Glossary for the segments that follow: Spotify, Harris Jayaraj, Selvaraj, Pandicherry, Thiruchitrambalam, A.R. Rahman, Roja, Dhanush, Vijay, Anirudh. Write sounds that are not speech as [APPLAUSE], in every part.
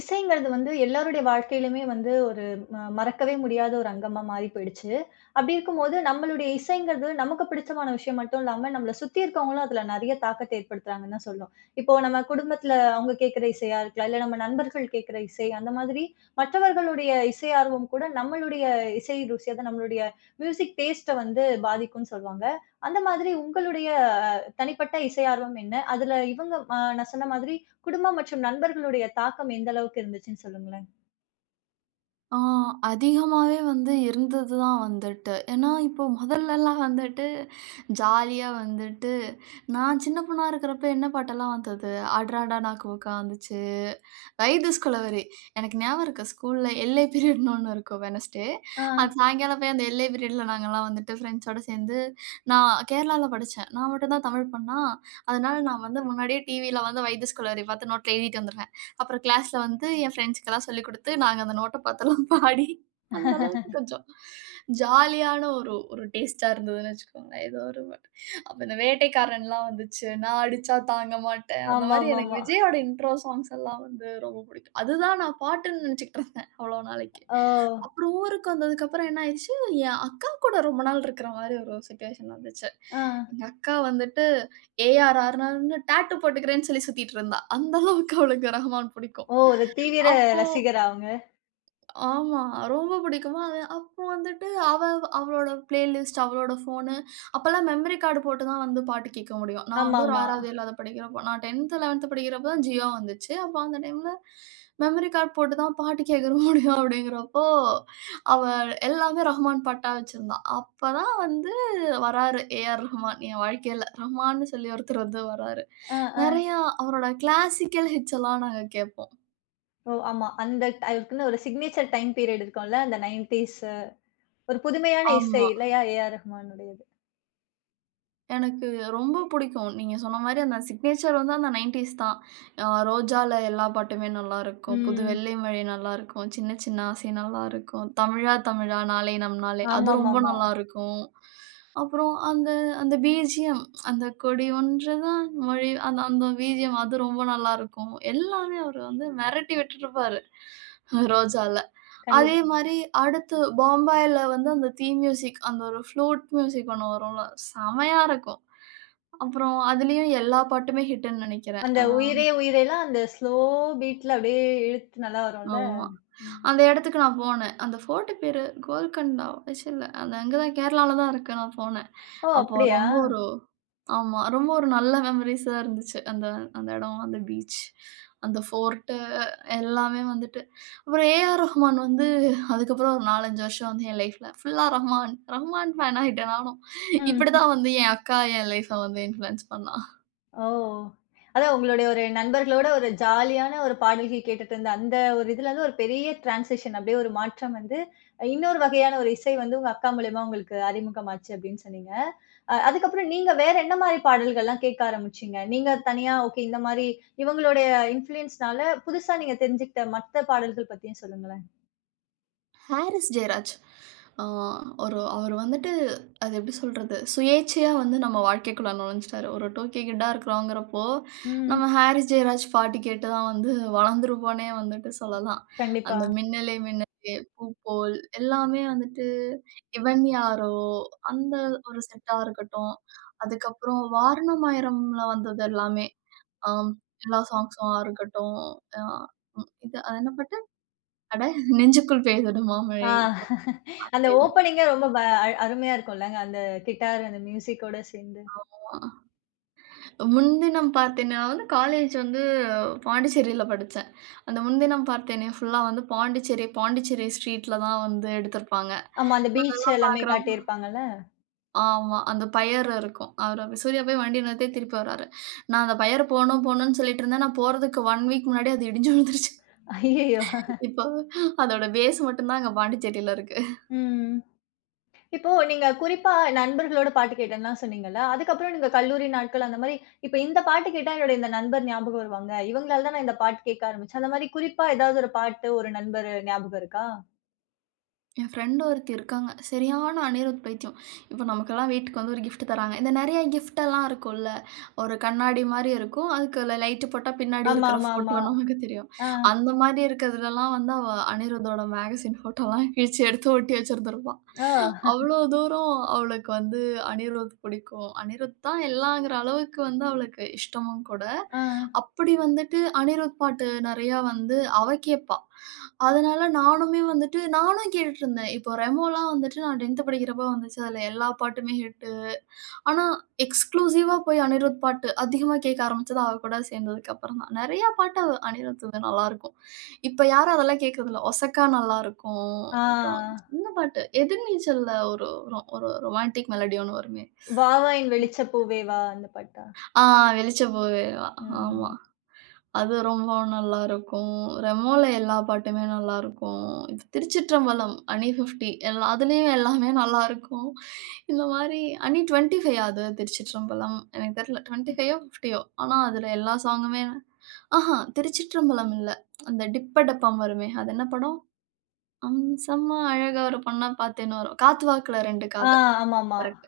இசைங்கிறது வந்து எல்லாருடைய வாழ்க்கையிலுமே வந்து ஒரு மறக்கவே முடியாத ஒரு அங்கமா மாறி போயிடுச்சு. அப்படி இருக்கும்போது, நம்மளுடைய இசைங்கிறது நமக்கு பிடிச்சமான விஷயம் மட்டும் இல்லாம, நம்மள சுத்தி இருக்கவங்களும் அதுல நெறைய தாக்கத்த ஏற்படுத்துறாங்கன்னு தான் சொல்லணும். இப்போ நம்ம குடும்பத்துல அவங்க கேட்கிற இசையா இருக்கலாம், இல்ல நம்ம நண்பர்கள் கேட்கிற இசை, அந்த மாதிரி மற்றவர்களுடைய இசை ஆர்வம் கூட நம்மளுடைய இசை ருசி, அதான் நம்மளுடைய மியூசிக் டேஸ்ட்ட வந்து பாதிக்கும்னு சொல்லுவாங்க. அந்த மாதிரி உங்களுடைய தனிப்பட்ட இசை ஆர்வம் என்ன? அதுல இவங்க நான் சொன்ன மாதிரி குடும்பம் மற்றும் நண்பர்களுடைய தாக்கம் எந்த அளவுக்கு இருந்துச்சுன்னு சொல்லுங்களேன்? ஆ அதிகமாவே வந்து இருந்தது தான் வந்துட்டு. ஏன்னா, இப்போ முதல்லலாம் வந்துட்டு ஜாலியா வந்துட்டு நான் சின்ன பொண்ணா இருக்கிறப்ப என்ன பாட்டெல்லாம் வந்தது? "அடராடா நான் கோக்கா" வந்துச்சு. வயது ஸ்கூலவரு. எனக்கு ஞாபகம் இருக்கு ஸ்கூல்ல எல்ஏ பீரியட்ன்னு ஒண்ணு இருக்கும் வெட்னஸ்டே. அது ஆ. சாயங்காலம் போய் அந்த எல்ஏ பீரியட்ல நாங்கலாம் வந்துட்டு ஃப்ரெண்ட்ஸோட சேர்ந்து நான் கேரளால படிச்சேன். நான் மட்டும் தான் தமிழ் பொண்ணா, அதனால நான் வந்து முன்னாடியே டிவில வந்து வயது ஸ்கூலவரி பார்த்து நோட்ல எழுதிட்டு வந்துருவேன். அப்புறம் கிளாஸ்ல வந்து என் ஃப்ரெண்ட்ஸ்க்கெல்லாம் சொல்லிக் குடுத்து, நாங்க அந்த நோட்ட பார்த்தெல்லாம் [LAUGHS] பாடி, அந்த அளவுக்கு கொஞ்சம் ஜாலியான ஒரு ஒரு டேஸ்ட்டா இருந்ததுன்னு வச்சுக்கோங்களேன். ஏதோ ஒரு அப்ப இந்த வேட்டைக்காரன்லாம் வந்துச்சு, நான் அடிச்சா தாங்க மாட்டேன். அந்த மாரி எனக்கு ஆமாமாமா. விஜயோட இன்ட்ரோ சாங்ஸ் எல்லாம் வந்து ரொம்ப பிடிக்கும். அதுதான் நான் பாட்டுன்னு நெனச்சுக்கிட்டு இருந்தேன் அவ்வளோ நாளைக்கு. ஓ! அப்புறம் ஊருக்கு வந்ததுக்கப்புறம் என்ன ஆயிடுச்சு, என் அக்கா கூட ரொம்ப நாள் இருக்கிற மாரி ஒரு சிச்சுவேஷன் வந்துச்சு. ஆ. எங்க அக்கா வந்துட்டு ஏ.ஆர். ரஹ்மான்னு டாட்டூ போட்டுக்கிறேன்னு சொல்லி சுத்திட்டு இருந்தா. அந்த அளவுக்கு அவளுக்கு ரஹ்மான் பிடிக்கும். ஓ! ஒரு தீவிர அப்போ ரசிகரா அவங்க? ஆமா. ரொம்ப பிடிக்குமா, அது அப்போ வந்துட்டு அவ அவளோட பிளேலிஸ்ட், அவளோட ஃபோனு அப்பலாம் மெமரி கார்டு போட்டு தான் வந்து பாட்டு கேட்க முடியும். நான் வந்து ஒரு ஆமாமா. 6வது, 7வது படிக்கிறப்போ நான் 10த், 11த் படிக்கிறப்போ தான் ஜியோ வந்துச்சு. அப்போ அந்த டைம்ல மெமரி கார்டு போட்டு தான் பாட்டு கேட்க [LAUGHS] முடியும் அப்படிங்கிறப்போ, அவ எல்லாமே ரஹ்மான் பாட்டா வச்சிருந்தா. அப்ப தான் வந்து வராரு ஏ.ஆர். ரஹ்மான் என் வாழ்க்கையில. ரஹ்மான்னு சொல்லி ஒருத்தர் வந்து வராரு. ஆ, ஆ. நெறையா அவரோட கிளாசிக்கல் ஹிட்ஸ் எல்லாம் நாங்க கேட்போம். ஓ! ஆமா. அந்த அதுக்குன்னு ஒரு சிக்னேச்சர் டைம் பீரியட் இருக்கும்ல. அந்த 90ஸ் ஒரு புதுமையான இசை ஆமா. இல்லையா? ஏ.ஆர். ரஹ்மானுடையது. எனக்கு ரொம்ப புடிக்கும். நீங்க சொன்ன மாரி அந்த சிக்னேச்சர் வந்து அந்த 90ஸ் தான். ரோஜால எல்லா பாட்டுமே நல்லாருக்கும். புது ம். வெள்ளை மழை நல்லாருக்கும். சின்ன சின்ன ஆசை நல்லாருக்கும். தமிழா தமிழா நாளை நம் நாளே அது ரொம்ப ஆமாமாமா. நல்லாருக்கும். அப்புறம் அந்த அந்த பிஜிஎம் அந்த கொடி ஒன்றுதான் மொழி அந்த அந்த பிஜிஎம் அது ரொம்ப நல்லாருக்கும். எல்லாமே அவரு வந்து மிரட்டி விட்டுருப்பாரு ரோஜால. அதே கண்டிப்பா. மாரி அடுத்து பம்பாய்ல வந்து அந்த தீம் மியூசிக் அந்த ஒரு ஃப்ளூட் மியூசிக் ஒண்ணு வரும்ல, செமையா இருக்கும். அப்புறம் அதுலயும் எல்லா பாட்டுமே ஹிட்டுன்னு நெனைக்கிறேன். அந்த "உயிரே உயிரேலாம்" அந்த ஸ்லோ பீட்ல அப்படியே இழுத்து நல்லா வரும்ல. ஆமா. ம். அந்த இடத்துக்கு நான் போனேன். அந்த ஃபோர்ட் பேரு கோல்கண்டா ச்ச இல்ல. அது அங்க தான் கேரளால தான் இருக்கு நான் போனேன். ஓ! அப்போ அப்படியா? ரொம்ப ஒரு ஆமா. ரொம்ப ஒரு நல்ல மெமரீஸா இருந்துச்சு. அந்த அந்த இடம், அந்த பீச், அந்த ஃபோர்ட்டு எல்லாமே வந்துட்டு. அப்புறம் ஏ.ஆர். ரஹ்மான் வந்து அதுக்கப்புறம் ஒரு 4, 5 வருஷம் வந்து என் லைஃப்ல ஃபுல்லா ரஹ்மான், ரஹ்மான் ஃபேன் ஆயிட்டேன் நானும். ம். இப்படிதான் வந்து என் அக்கா என் லைஃப்ப வந்து இன்ஃப்ளூயன்ஸ் பண்ணா. ஓ! அதான் உங்களுடைய ஒரு நண்பர்களோட ஒரு ஜாலியான ஒரு பாடல்கள் கேட்டுட்டு இருந்த அந்த ஒரு இதுல இருந்து ஒரு பெரிய டிரான்சிஷன் அப்படியே ஒரு மாற்றம் வந்து, இன்னொரு வகையான ஒரு இசை வந்து உங்க அக்கா மூலியமா உங்களுக்கு அறிமுகமாச்சு அப்படின்னு சொன்னீங்க. அதுக்கப்புறம் நீங்க வேற என்ன மாரி பாடல்கள்லாம் கேட்க ஆரம்பிச்சீங்க? நீங்க தனியா ஓகே இந்த மாரி இவங்களுடைய இன்ஃப்ளூயன்ஸ்னால புதுசா நீங்க தெரிஞ்சுக்கிட்ட மத்த பாடல்கள் பத்தியும் சொல்லுங்களேன். ஹாரிஸ் ஜெயராஜ். ஆ ஒரு அவரு வந்துட்டு அது எப்படி சொல்றது? சுயேச்சையா வந்து நம்ம வாழ்க்கைக்குள்ள நுழைஞ்சுட்டாரு. ஒரு 2கே கிட்டா இருக்கிறோங்கிறப்போ, நம்ம ம். ஹாரிஸ் ஜெயராஜ் பாட்டு கேட்டு தான் வந்து வளர்ந்துருப்போன்னே வந்துட்டு சொல்லலாம். கண்டிப்பா. அந்த "மின்னலே மின்னலே பூ போல்" எல்லாமே வந்துட்டு "இவன் யாரோ" அந்த ஒரு செட்டா இருக்கட்டும். அதுக்கப்புறம் "வாரணமாயிரம்ல" வந்தது எல்லாமே. ஆம் எல்லா சாங்ஸா இருக்கட்டும். ஆ ம் இது அது என்ன பாட்டு? அட "நெஞ்சுக்குள் பெய்திடும் மாமழை." ஆ அந்த ஓப்பனிங்கே ரொம்ப ப அ அருமையா இருக்கும்லங்க. அந்த கிட்டார் அந்த மியூசிக்கோட சேர்ந்து. ஆமா. முன்தினம் பார்த்தேனே நான் வந்து காலேஜ் வந்து பாண்டிச்சேரியில படிச்சேன். அந்த முன்தினம் பார்த்தேனே ஃபுல்லா வந்து பாண்டிச்சேரி, பாண்டிச்சேரி ஸ்ட்ரீட்ல தான் வந்து எடுத்திருப்பாங்க. ஆமா. அந்த பீச் நான்லாம் எல்லாமே பார்க்குறப்போ காட்டியிருப்பாங்கல்ல. ஆமா. அந்த பயர் இருக்கும். அவரு அப்படி சூர்யா போய் வண்டிய நிறுத்தி திருப்பி வர்றாரு. நான் அந்த பயர் போணும் போணும்ன்னு சொல்லிட்டு இருந்தேன். நான் போறதுக்கு 1 வீக் முன்னாடி அது இடிஞ்சு விழுந்துருச்சு. ஐயய்யோ! இப்போ அதோட பேஸ் மட்டும் தான் அங்க பாண்டிச்சேரியில இருக்கு. ம். இப்போ நீங்க குறிப்பா நண்பர்களோட பாட்டு கேட்டேன்லா சொன்னீங்கல்ல. அதுக்கப்புறம் நீங்க கல்லூரி நாட்கள் அந்த மாரி, இப்ப இந்த பாட்டு கேட்டா என்னோட இந்த நண்பர் ஞாபகம் வருவாங்க. இவங்களால தான் நான் இந்த பாட்டு கேட்க ஆரம்பிச்சேன். அந்த மாரி குறிப்பா ஏதாவது ஒரு பாட்டு, ஒரு நண்பர் ஞாபகம் இருக்கா? என் ஃப்ரெண்ட் ஒருத்தி இருக்காங்க. சரியான அனிருத் பைத்தியம். இப்போ நமக்கெல்லாம் வீட்டுக்கு வந்து ஒரு கிஃப்ட் தராங்க. இந்த நெறைய கிஃப்ட்டெல்லாம் இருக்கும்ல. ஒரு கண்ணாடி மாரி இருக்கும். அதுக்குள்ள லைட்டு போட்டா பின்னாடி இருக்கிற ஆமாமாமா. ஃபோட்டோ நமக்கு தெரியும். ஆ. அந்த மாரி இருக்கிறதுலலாம் வந்து அவ அனிருத்தோட மேகசின் ஃபோட்டோலாம் கிழிச்சு எடுத்து ஒட்டி வச்சிருந்திருப்பா. ஓ! அவ்வளோ தூரம் அவளுக்கு வந்து அனிருத் பிடிக்கும். அனிருத் தான் எல்லாங்கிற அளவுக்கு வந்து அவளுக்கு இஷ்டமும் கூட. ஆ. அப்படி வந்துட்டு அனிருத் பாட்டு நெறையா வந்து அவ கேட்பா. அதனால நானுமே வந்துட்டு நானும் கேட்டுட்டுருந்தேன். இப்போ ரெமோலாம் வந்துட்டு நான் 10த் படிக்கிறப்ப வந்துச்சு. அதில எல்லா பாட்டுமே ஹிட்டு. ஆனா, எக்ஸ்க்ளூசிவா போய் அனிருத் பாட்டு அதிகமா கேட்க ஆரம்பிச்சது அவ கூட சேர்ந்ததுக்கப்புறம் தான். நெறையா பாட்டு அனிருத்துது நல்லாருக்கும். இப்ப யாரும் அதெல்லாம் கேட்கறதில்ல. ஒசக்கா நல்லாருக்கும். அப்புறம் ஆ. இந்த பாட்டு எதிர்நீச்சல்ல ஒரு ஒரு ஒரு ரொமான்டிக் மெலோடி ஒண்ணு வருமே. "வா வா என் வெளிச்ச பூவே வா" அந்த பாட்டா? ஆ வெளிச்சப்பூவே வா. ஆமா. ம். அது ரொம்ப நல்லாருக்கும். ரெமோல எல்லா பாட்டுமே நல்லாருக்கும். இப்ப திருச்சிற்றம்பலம், அணி 50 எல்லா அதுலயும் எல்லாமே நல்லாருக்கும். இந்த மாரி அணி 25 அது திருச்சிற்றம்பலம். எனக்கு தெரியல 25ஓ 50ஓ ஆனா அதுல எல்லா சாங்குமே ஆஹா! திருச்சிற்றம்பலம் இல்ல. அந்த டிப்ப டப்பம் வருமே! அது என்ன படம்? அம்சமா அழகா ஒரு பொண்ண பார்த்தேன்னு வரும். காத்து வாக்குல 2 ஆ காதல். ஆமாமா. கரெக்ட்.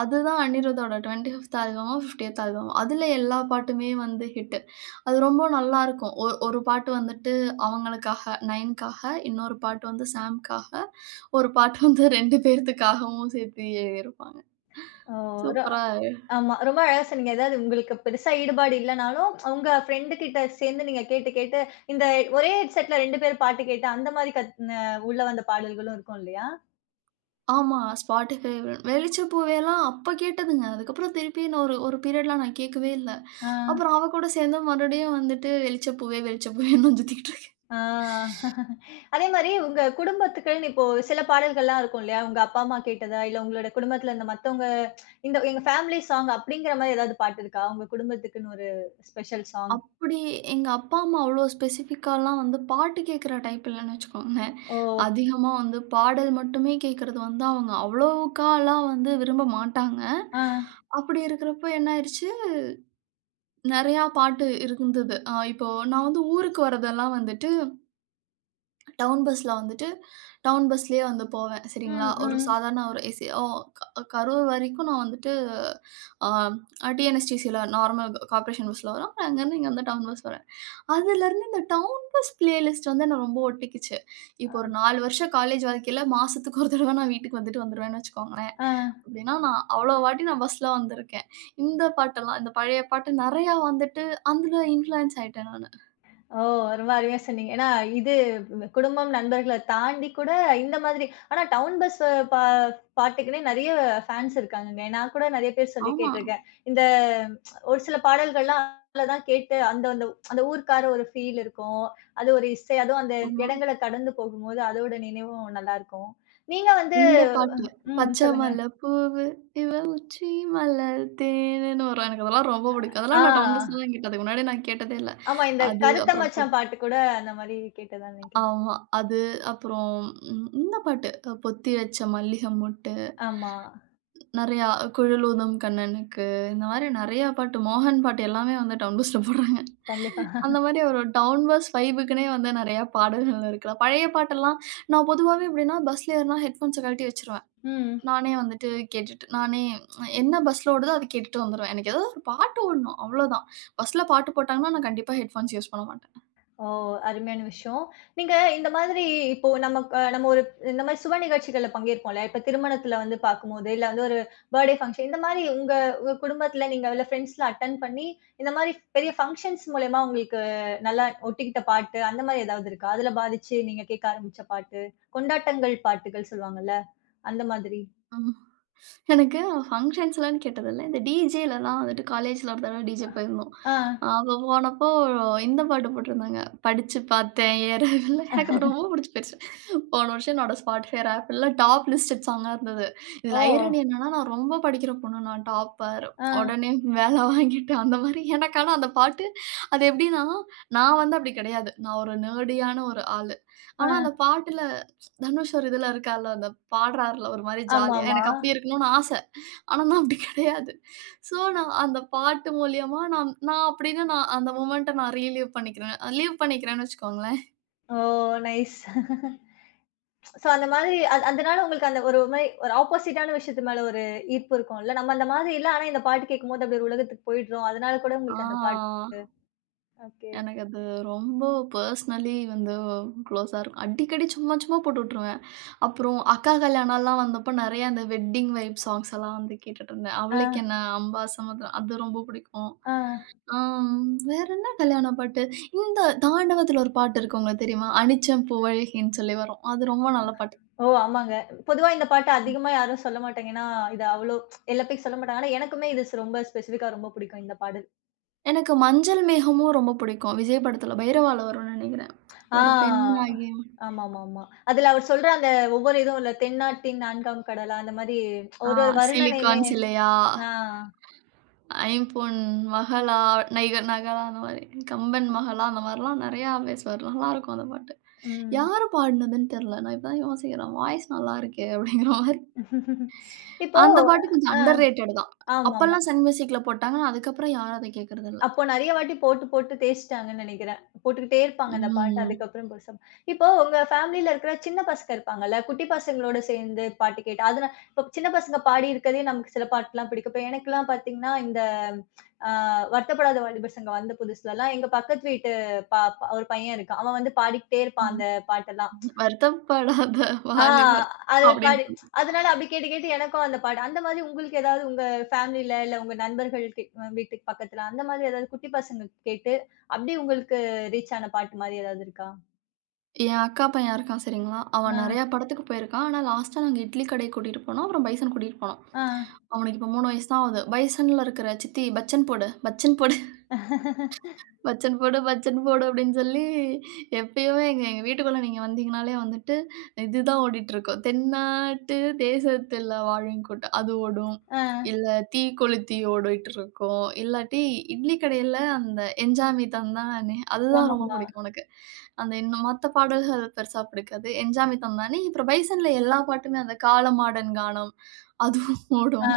அதுதான் அனிருத்தோட 25த் ஆல்பமோ, 50த் ஆல்பமோ. அதுல எல்லா பாட்டுமே வந்து ஹிட்டு. அது ரொம்ப நல்லாருக்கும். ஒ ஒரு ஒரு பாட்டு வந்துட்டு அவங்களுக்காக, நயனுக்காக, இன்னொரு பாட்டு வந்து சாம்க்காக, ஒரு பாட்டு வந்து 2 பேர்த்துக்காகவும் சேர்த்து எழுதியிருப்பாங்க. ஓ! சூப்பரா ஆமா. ரொம்ப அழகா சொன்னீங்க. அதாவது உங்களுக்கு பெருசா ஈடுபாடு இல்லனாலும், உங்க ஃப்ரெண்டு கிட்ட சேர்ந்து நீங்க கேட்டு, கேட்டு இந்த ஒரே ஹெட்செட்ல 2 பேர் பாட்டு கேட்டு, அந்த மாரி கத் அ உள்ள வந்த பாடல்களும் இருக்கும் இல்லையா? ஆமா. Spotify வெளிச்சப்பூவேலாம் அப்ப கேட்டதுங்க. அதுக்கப்புறம் திருப்பி நான் ஒரு ஒரு பீரியட்லாம் நான் கேட்கவே இல்ல. ஆ, அப்புறம் அவ கூட சேர்ந்து மறுபடியும் வந்துட்டு வெளிச்சப்பூவே வெளிச்சப்பூவேன்னு நான் சுத்திக்கிட்டு இருக்கேன். ஆ. அதே மாரி உங்க குடும்பத்துக்குன்னு இப்போ சில பாடல்கள்லாம் இருக்கும் இல்லையா? உங்க அப்பா, அம்மா கேட்டதா? இல்ல உங்களோட குடும்பத்துல இந்த மத்தவங்க இந்த எங்க ஃபேமிலி சாங் அப்படிங்கிற மாரி ஏதாவது பாட்டு இருக்கா? உங்க குடும்பத்துக்குன்னு ஒரு ஸ்பெஷல் சாங். அப்படி எங்க அப்பா, அம்மா அவ்வளோ ஸ்பெசிஃபிக்காலாம் வந்து பாட்டு கேட்குற டைப் இல்லன்னு வச்சுக்கோங்களேன். ஓ! அதிகமா வந்து பாடல் மட்டுமே கேட்கறது வந்து அவங்க அவ்வளோக்காலாம் வந்து விரும்ப மாட்டாங்க. ஆ. அப்படி இருக்கிறப்போ என்ன ஆயிருச்சு, நெறையா பாட்டு இருந்தது. இப்போ நான் வந்து ஊருக்கு வரதெல்லாம் வந்துட்டு டவுன் பஸ்ல வந்துட்டு டவுன் பஸ்லயே வந்து போவேன். சரிங்களா? ம், ஒரு ம். சாதாரண ஒரு ஏசி ஓ க கரூர் வரைக்கும் நான் வந்துட்டு டிஎன்எஸ்டிசில நார்மல் கார்ப்பரேஷன் பஸ்ல வரும். அப்புறம் அங்கேருந்து இங்க வந்து டவுன் பஸ் வரும். அதுலருந்து இந்த டவுன் பஸ் பிளேலிஸ்ட் வந்து என்ன ரொம்ப ஒட்டிக்கிச்சு. இப்போ ஒரு 4 வருஷம் காலேஜ் வாழ்க்கையில மாசத்துக்கு ஒரு தடவ நான் வீட்டுக்கு வந்துட்டு வந்துருவேன்னு வச்சுக்கோங்களேன். ஆ. அப்டின்னா நான் அவ்ளோ வாட்டி நான் பஸ்ல வந்திருக்கேன். இந்த பாட்டெல்லாம் இந்த பழைய பாட்டு நெறையா வந்துட்டு அதுல இன்ஃப்ளூயன்ஸ் ஆயிட்டேன் நானு. ஓ! ரொம்ப அருமையா சொன்னீங்க. ஏன்னா இது குடும்பம், நண்பர்கள தாண்டி கூட இந்த மாதிரி ஆனா டவுன் பஸ் பா பாட்டுக்குன்னே நெறைய ஃபேன்ஸ் இருக்காங்கங்க. நான் கூட நெறைய பேர் சொல்லி ஆமா, கேட்டுருக்கேன். இந்த ஒரு சில பாடல்கள்லாம் அதுல தான் கேட்டு அந்த அந்த அந்த ஊருக்கார ஒரு ஃபீல் இருக்கும். அது ஒரு இசை, அதுவும் அந்த ஆமா. இடங்கள கடந்து போகும்போது அதோட நினைவும் நல்லாருக்கும். நீங்க வந்து இந்த பாட்டு ம் "பச்சை சொல்லுங்க. மல்ல பூவு இவ உச்சி மலர் தேனுன்னு" வரும். எனக்கு அதெல்லாம் ரொம்ப பிடிக்கும். ஆ அதெல்லாம் நான் டவுன் பஸ்லலாம் கேட்டது. அதுக்கு முன்னாடி நான் கேட்டதே இல்ல. ஆமா இந்த அது கருத்த அப்புறம் மச்சான் பாட்டு கூட அந்த மாரி கேட்டதா நெனைக்கிறேன். ஆமா. அது அப்புறம் இந்த பாட்டு, பொத்தி வச்ச மல்லிகை மொட்டு, ஆமா. நெறையா குழலூதும் கண்ணனுக்கு, இந்த மாரி நெறையா பாட்டு, மோகன் பாட்டு எல்லாமே வந்து டவுன் பஸ்ல போடுறாங்க. கண்டிப்பா. அந்த மாரி ஒரு டவுன் பஸ் வைபுக்குன்னே வந்து நெறையா பாடல்கள் இருக்கலாம். பழைய பாட்டெல்லாம் நான் பொதுவாவே எப்படின்னா, பஸ்ல ஏறுனா ஹெட்ஃபோன்ஸ கழட்டி வச்சுருவேன். ம். நானே வந்துட்டு கேட்டுட்டு நானே என்ன பஸ்ல ஓடுதோ அது கேட்டுட்டு வந்துருவேன். எனக்கு ஏதாவது ஒரு பாட்டு ஓடணும், அவ்வளோதான். பஸ்ல பாட்டு போட்டாங்கன்னா நான் கண்டிப்பா ஹெட்ஃபோன்ஸ் யூஸ் பண்ண மாட்டேன். ஓ! அருமையான விஷயம். நீங்க இந்த மாதிரி இப்போ நமக்கு நம்ம ஒரு இந்த மாரி சுப நிகழ்ச்சிகள்ல பங்கேற்போம்ல. இப்ப திருமணத்துல வந்து பார்க்கும்போது, இல்ல வந்து ஒரு பர்த்டே ஃபங்ஷன் இந்த மாரி உங்க உங்க குடும்பத்துல நீங்க இல்ல ஃப்ரெண்ட்ஸ்லாம் அட்டெண்ட் பண்ணி, இந்த மாரி பெரிய ஃபங்ஷன்ஸ் மூலியமா உங்களுக்கு நல்லா ஒட்டிக்கிட்ட பாட்டு, அந்த மாரி ஏதாவது இருக்கா? அதுல பாதிச்சு நீங்க கேட்க ஆரம்பிச்ச பாட்டு, கொண்டாட்டங்கள் பாட்டுகள் சொல்லுவாங்கல்ல, அந்த மாதிரி? ஆமா. எனக்கு ஃபங்ஷன்ஸ்லன்னு கேட்டதில்ல. இந்த டிஜேலலாம் வந்துட்டு காலேஜ்ல ஒரு தடவ டிஜே போயிருந்தோம். ஆ. அப்ப போனப்போ இந்த பாட்டு போட்டிருந்தாங்க. படிச்சு பார்த்தேன் ஏறவில்லை. எனக்கு அது ரொம்ப புடிச்சு போயிருச்சு. போன வருஷம் என்னோட Spotify ரேப்பில்ல டாப் லிஸ்டட் ஸாங்கா இருந்தது. இதில ஓ! ஐராணி என்னன்னா, நான் ரொம்ப படிக்கிற பொண்ணு. நான் டாப்பர். ஆ, உடனே வேலை வாங்கிட்டு அந்த மாரி எனக்கு ஆனா அந்த பாட்டு அது எப்படின்னா, நான் வந்து அப்படி கிடையாது. நான் ஒரு நேர்டியான ஒரு ஆளு. ஆ. ஆனா அந்த பாட்டுல தனுஷ் ஒரு இதுல இருக்கார்ல, அந்த பாடுறார்ல ஒரு மாரி ஜாலியா. ஆமாமா. எனக்கு அப்டி இருக்கணும்னு ஆச. ஆனா, நான் அப்டி கிடையாது. ஸோ, நான் அந்த பாட்டு மூலியமா நான் நான் அப்டின்னு நான் அந்த மொமெண்ட்ட நான் ரீலீவ் பண்ணிக்கிறேன். லீவ் பண்ணிக்கிறேன்னு வச்சுக்கோங்களேன். ஓ! நைஸ். [LAUGHS] சோ அந்த மாதிரி அது அதனால உங்களுக்கு அந்த ஒரு மாரி ஒரு ஆப்போசிட்டான விஷயத்து மேல ஒரு ஈர்ப்பு இருக்கும்ல. நம்ம அந்த மாதிரி இல்ல. ஆனா இந்த பாட்டு கேட்கும்போது அப்டி ஒரு உலகத்துக்கு போயிடுறோம். அதனால கூட உங்களுக்கு அந்த பாட்டு ஆ ஓகே. எனக்கு அது ரொம்ப பெர்சனலி வந்து க்ளோஸா இருக்கும். அடிக்கடி சும்மா சும்மா போட்டு விட்டுருவேன். அப்புறம் அக்கா கல்யாணம்லாம் வந்தப்போ நெறைய அந்த வெட்டிங் வைப் சாங்ஸ் எல்லாம் வந்து கேட்டுட்டு இருந்தேன். ஆ, "அவளுக்கென்ன", "அம்பா சமுத்திரம்" அது ரொம்ப பிடிக்கும். ஆ. ஆம். வேற என்ன கல்யாண பாட்டு? இந்த தாண்டவத்தில ஒரு பாட்டு இருக்கு உங்களுக்கு தெரியுமா? "அனிச்சம் புவழ்கின்னு" சொல்லி வரும். அது ரொம்ப நல்ல பாட்டு. ஓ! ஆமாங்க. பொதுவா இந்த பாட்ட அதிகமா யாரும் சொல்ல மாட்டாங்க. ஏன்னா, இது அவ்ளோ எல்லா பேரும் சொல்ல மாட்டாங்க. ஆனா எனக்குமே இது ரொம்ப ஸ்பெசிஃபிக்கா ரொம்ப பிடிக்கும் இந்த பாடல். எனக்கு "மஞ்சள் மேகமும்" ரொம்ப பிடிக்கும். விஜய் படத்தில பைரவால வரும்னு நெனைக்கிறேன். ஒரு ஆ. பெண்ணாகி ஆமாமாமா. அதுல அவர் சொல்ற அந்த ஒவ்வொரு இதுவும் இல்ல "தென்னாட்டின் நான்காம் கடலா" அந்த மாரி ஆ ஒரு ஒரு வருணனையுமே "சிலிக்கான் சிலையா", ஆ. "ஐம்பொன் மகளா", "நைக நகளா" அந்த மாரி "கம்பன் மகளா" அந்த மாரிலாம் நெறையா பேசுவாரு. நல்லாருக்கும் அந்த பாட்டு. ம். யாரு பாடுனதுன்னு தெர்ல. நான் இப்ப தான் யோசிக்கிறேன். வாய்ஸ் நல்லா இருக்கே! அப்படிங்கிற மாரி. [LAUGHS] இப்போ அந்த பாட்டு கொஞ்சம் ஆ. அண்டர் ரேட்டட் தான். ஆமாமா. அப்பல்லாம் சன் மியூசிக்ல போட்டாங்க. அதுக்கப்புறம் யாரும் அத கேட்கறதில்ல. அப்போ நெறைய வாட்டி போட்டு, போட்டு தேய்ச்சுட்டாங்கன்னு நெனைக்கிறேன். போட்டுக்கிட்டே இருப்பாங்க அந்த பாட்ட. ம். அதுக்கப்புறம் புதுசா இப்போ உங்க ஃபேமிலில இருக்கிற சின்ன பசங்க இருப்பாங்கல்ல, குட்டி பசங்களோட சேர்ந்து பாட்டு கேட்டு அதுனா இப்ப சின்ன பசங்க பாடி இருக்கதே நமக்கு சில பாட்டுலாம் பிடிக்கும். இப்ப எனக்கெல்லாம் பார்த்தீங்கன்னா, இந்த அ வருத்தப்படாத வாலிபர் சங்கம் வந்த புதுசுலலாம், எங்க பக்கத்து வீட்டு பா பா- ஒரு பையன் இருக்கான். அவன் வந்து பாடிக்கிட்டே இருப்பான் ம். அந்த பாட்டெல்லாம். வருத்தப்படாத ஆ. வாலிபர் அது பாடி அப்படின்னு. அதனால அப்படி கேட்டு, கேட்டு எனக்கும் அந்த பாட்டு அந்த மாதிரி உங்களுக்கு ஏதாவது உங்க ஃபேமிலில இல்ல உங்க நண்பர்கள் கி வீட்டுக்கு பக்கத்துல அந்த மாதிரி ஏதாவது குட்டி பசங்க கேட்டு, அப்படியே உங்களுக்கு ரீச் ஆன பாட்டு மாரி ஏதாவது இருக்கா? என் அக்கா பையன் இருக்கான் சரிங்களா? ஆ, அவன் நெறைய படத்துக்கு போயிருக்கான். ஆனா லாஸ்ட்டா நாங்க இட்லி கடைக்கு கூட்டிட்டு போனோம். அப்புறம் பைசன் கூட்டிட்டு போனோம். ஆ. அவனுக்கு இப்போ 3 வயசு தான் ஆகுது. பைசன்ல இருக்கிற சித்தி பச்சன் போடு, பச்சன் போடு. "பச்சன் போடு, பச்சன் போடு" அப்படின்னு சொல்லி எப்பயுமே எங்க எங்க வீட்டுக்குள்ள நீங்க வந்தீங்கனாலே வந்துட்டு, இதுதான் ஓடிட்டுருக்கும். "தென்னாட்டு தேசத்துல வாழும்கூட்டு" அது ஓடும். ஆ. இல்ல "தீ கொளுத்தி" ஓடிட்டுருக்கும். இல்லாட்டி இட்லி கடையில அந்த "என்ஜாமி தந்தானே" அதுதான் ரொம்ப ஆமாமா. பிடிக்கும் உனக்கு. அந்த இன்னும் மத்த பாடல்கள் பெருசா பிடிக்காது. "என்ஜாமி தந்தானே" அப்புறம் பைசன்ல எல்லா பாட்டுமே அந்த "காலமாடன் கானம்" அதுவும் ஆ, ஓடும்.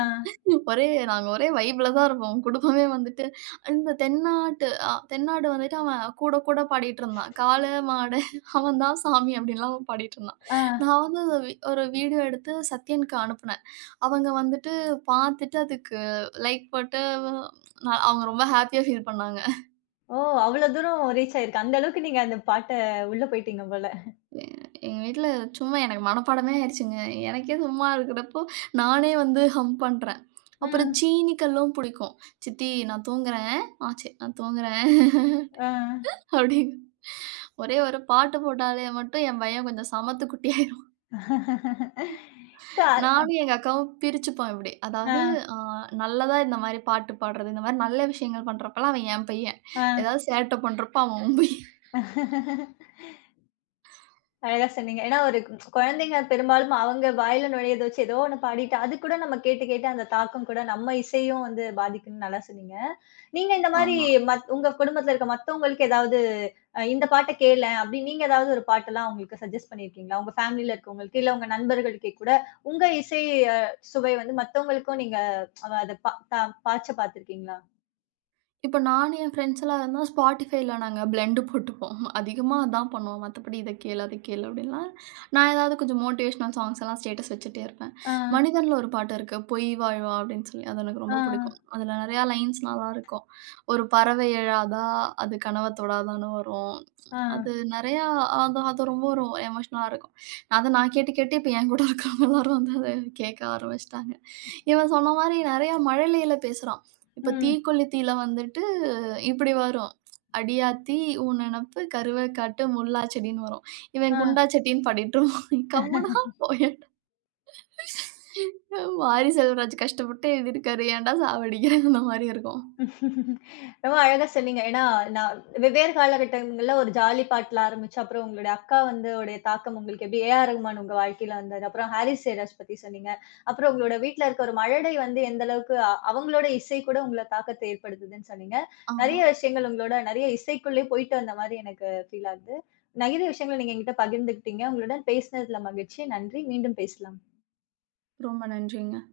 ஒரே நாங்க ஒரே வைப்ல தான் இருப்போம். குடும்பமே வந்துட்டு இந்த தென்னாட்டு தென்னாடு வந்துட்டு அவன் கூட கூட பாடிட்டு இருந்தான். "காள மாட அவன் தான் சாமி" அப்படின்லாம் அவன் பாடிட்டு இருந்தான். ஆ. நான் வந்து அத வி ஒரு வீடியோ எடுத்து சத்யனுக்கு அனுப்புனேன். அவங்க வந்துட்டு பார்த்துட்டு அதுக்கு லைக் போட்டு நான் அவங்க ரொம்ப ஹேப்பியா ஃபீல் பண்ணாங்க. ஓ! அவ்ளோ தூரம் ரீச் ஆயிருக்கு. அந்த அளவுக்கு நீங்க அந்த பாட்ட உள்ள போயிட்டீங்க போல. எ எங்க வீட்ல சும்மா எனக்கு மனப்பாடமே ஆயிருச்சுங்க. எனக்கே சும்மா இருக்கிறப்போ நானே வந்து ஹம் பண்றேன். அப்புறம் ம். சீனிக்கல்லும் புடிக்கும். "சித்தி நான் தூங்குறேன். ஆ சரி நான் தூங்குறேன்." ஆ. அப்டின்னு ஒரே ஒரு பாட்டு போட்டாலே மட்டும் என் பையன் கொஞ்சம் சமத்து குட்டியாயிரும். [LAUGHS] சோ அ நானும் எங்க அக்காவும் பிரிச்சுப்போம் இப்டி. அதாவது அ நல்லதா இந்த மாரி பாட்டு பாடுறது, இந்த மாரி நல்ல விஷயங்கள் பண்றப்பலாம் அவன் என் பையன். ஆ, ஏதாவது சேட்ட பண்றப்ப அவன் உன் பையன். ஆ. அழகா சொன்னீங்க. ஏன்னா ஒரு குழந்தைங்க பெரும்பாலும் அவங்க வாயில நுழையத வச்சு ஏதோ ஒண்ணு பாடிட்டு, அது கூட நம்ம கேட்டு, கேட்டு அந்த தாக்கம் கூட நம்ம இசையும் வந்து பாதிக்கும்னு நல்லா சொன்னீங்க. நீங்க இந்த மாரி ஆமா. உங்க குடும்பத்துல இருக்க மத்தவங்களுக்கு ஏதாவது இந்த பாட்ட கேளேன் அப்படின்னு நீங்க ஏதாவது ஒரு பாட்டெல்லாம் அவங்களுக்கு சஜெஸ்ட் பண்ணியிருக்கீங்களா? உங்க ஃபேமிலில இருக்கவங்களுக்கு, இல்ல உங்க நண்பர்களுக்கே கூட உங்க இசை அ சுவை வந்து மத்தவங்களுக்கும் நீங்க அத பா பா பாய்ச்ச பார்த்துருக்கீங்களா? இப்ப நானு, என் ஃப்ரெண்ட்ஸ் எல்லாம் இருந்தா Spotifyல நாங்க பிளெண்ட் போட்டுப்போம். அதிகமா அதான் பண்ணுவோம். மத்தபடி இத கேளு, அத கேளு அப்படின்லாம் நான் ஏதாவது கொஞ்சம் மோட்டிவேஷனல் சாங்ஸ் எல்லாம் ஸ்டேட்டஸ் வச்சுட்டே இருப்பேன். ஆ, மனிதன்ல ஒரு பாட்டு இருக்கு. பொய் வாழ்வா அப்படின்னு சொல்லி. அது எனக்கு ஆ, ரொம்ப பிடிக்கும். அதுல நெறையா லைன்ஸ் நல்லா இருக்கும். ஒரு பறவை எழாதா, அது கனவ தொடாதான்னு வரும். ஆ, அது நெறையா அது அது ரொம்ப ஒரு எமோஷனலா இருக்கும். அத நான் கேட்டு கேட்டு இப்ப என் கூட இருக்கிறவங்க எல்லாரும் வந்து அத கேட்க ஆரம்பிச்சுட்டாங்க. இவன் சொன்ன மாரி நெறையா மழலையில பேசுறான். இப்ப ம், தீக்கொளுத்தியில வந்துட்டு இப்படி வரும். "அடியாத்தி உன் நினப்பு கருவை காட்டு முல்லா செடின்னு" வரும். இவன் ஆ. குண்டா செட்டின்னு பாடிட்டு இருப்பான். கம்முனா போயேன். வாரி [LAUGHS] செல்வராஜ் கஷ்டப்பட்டு எழுதியிருக்காரு. ஏன்டா சாவடிக்கிறேன் அந்த மாரி இருக்கும். [LAUGHS] ரொம்ப அழகா சொன்னீங்க. ஏன்னா, நான் வெவ்வேறு காலகட்டங்கள்ல ஒரு ஜாலி பாட்டுல ஆரம்பிச்சு, அப்புறம் உங்களுடைய அக்கா வந்து உடைய தாக்கம் உங்களுக்கு எப்படி ஏ.ஆர். ரகுமான் உங்க வாழ்க்கையில வந்தது. அப்புறம் ஹாரிஸ் ஜெயராஜ் பத்தி சொன்னீங்க. அப்புறம் உங்களோட வீட்ல இருக்க ஒரு மழலை வந்து எந்த அளவுக்கு அவங்களோட இசை கூட உங்கள தாக்கத்த ஏற்படுத்துதுன்னு சொன்னீங்க. ஆமா. நெறைய விஷயங்கள் உங்களோட நெறைய இசைக்குள்ளயே போயிட்டு வந்த மாரி எனக்கு ஃபீல் ஆகுது. நெறைய விஷயங்கள நீங்க என்கிட்ட பகிர்ந்துக்கிட்டீங்க. உங்களுடன் பேசினதுல மகிழ்ச்சி. நன்றி. மீண்டும் பேசலாம். ரொம்ப நன்றிங்க.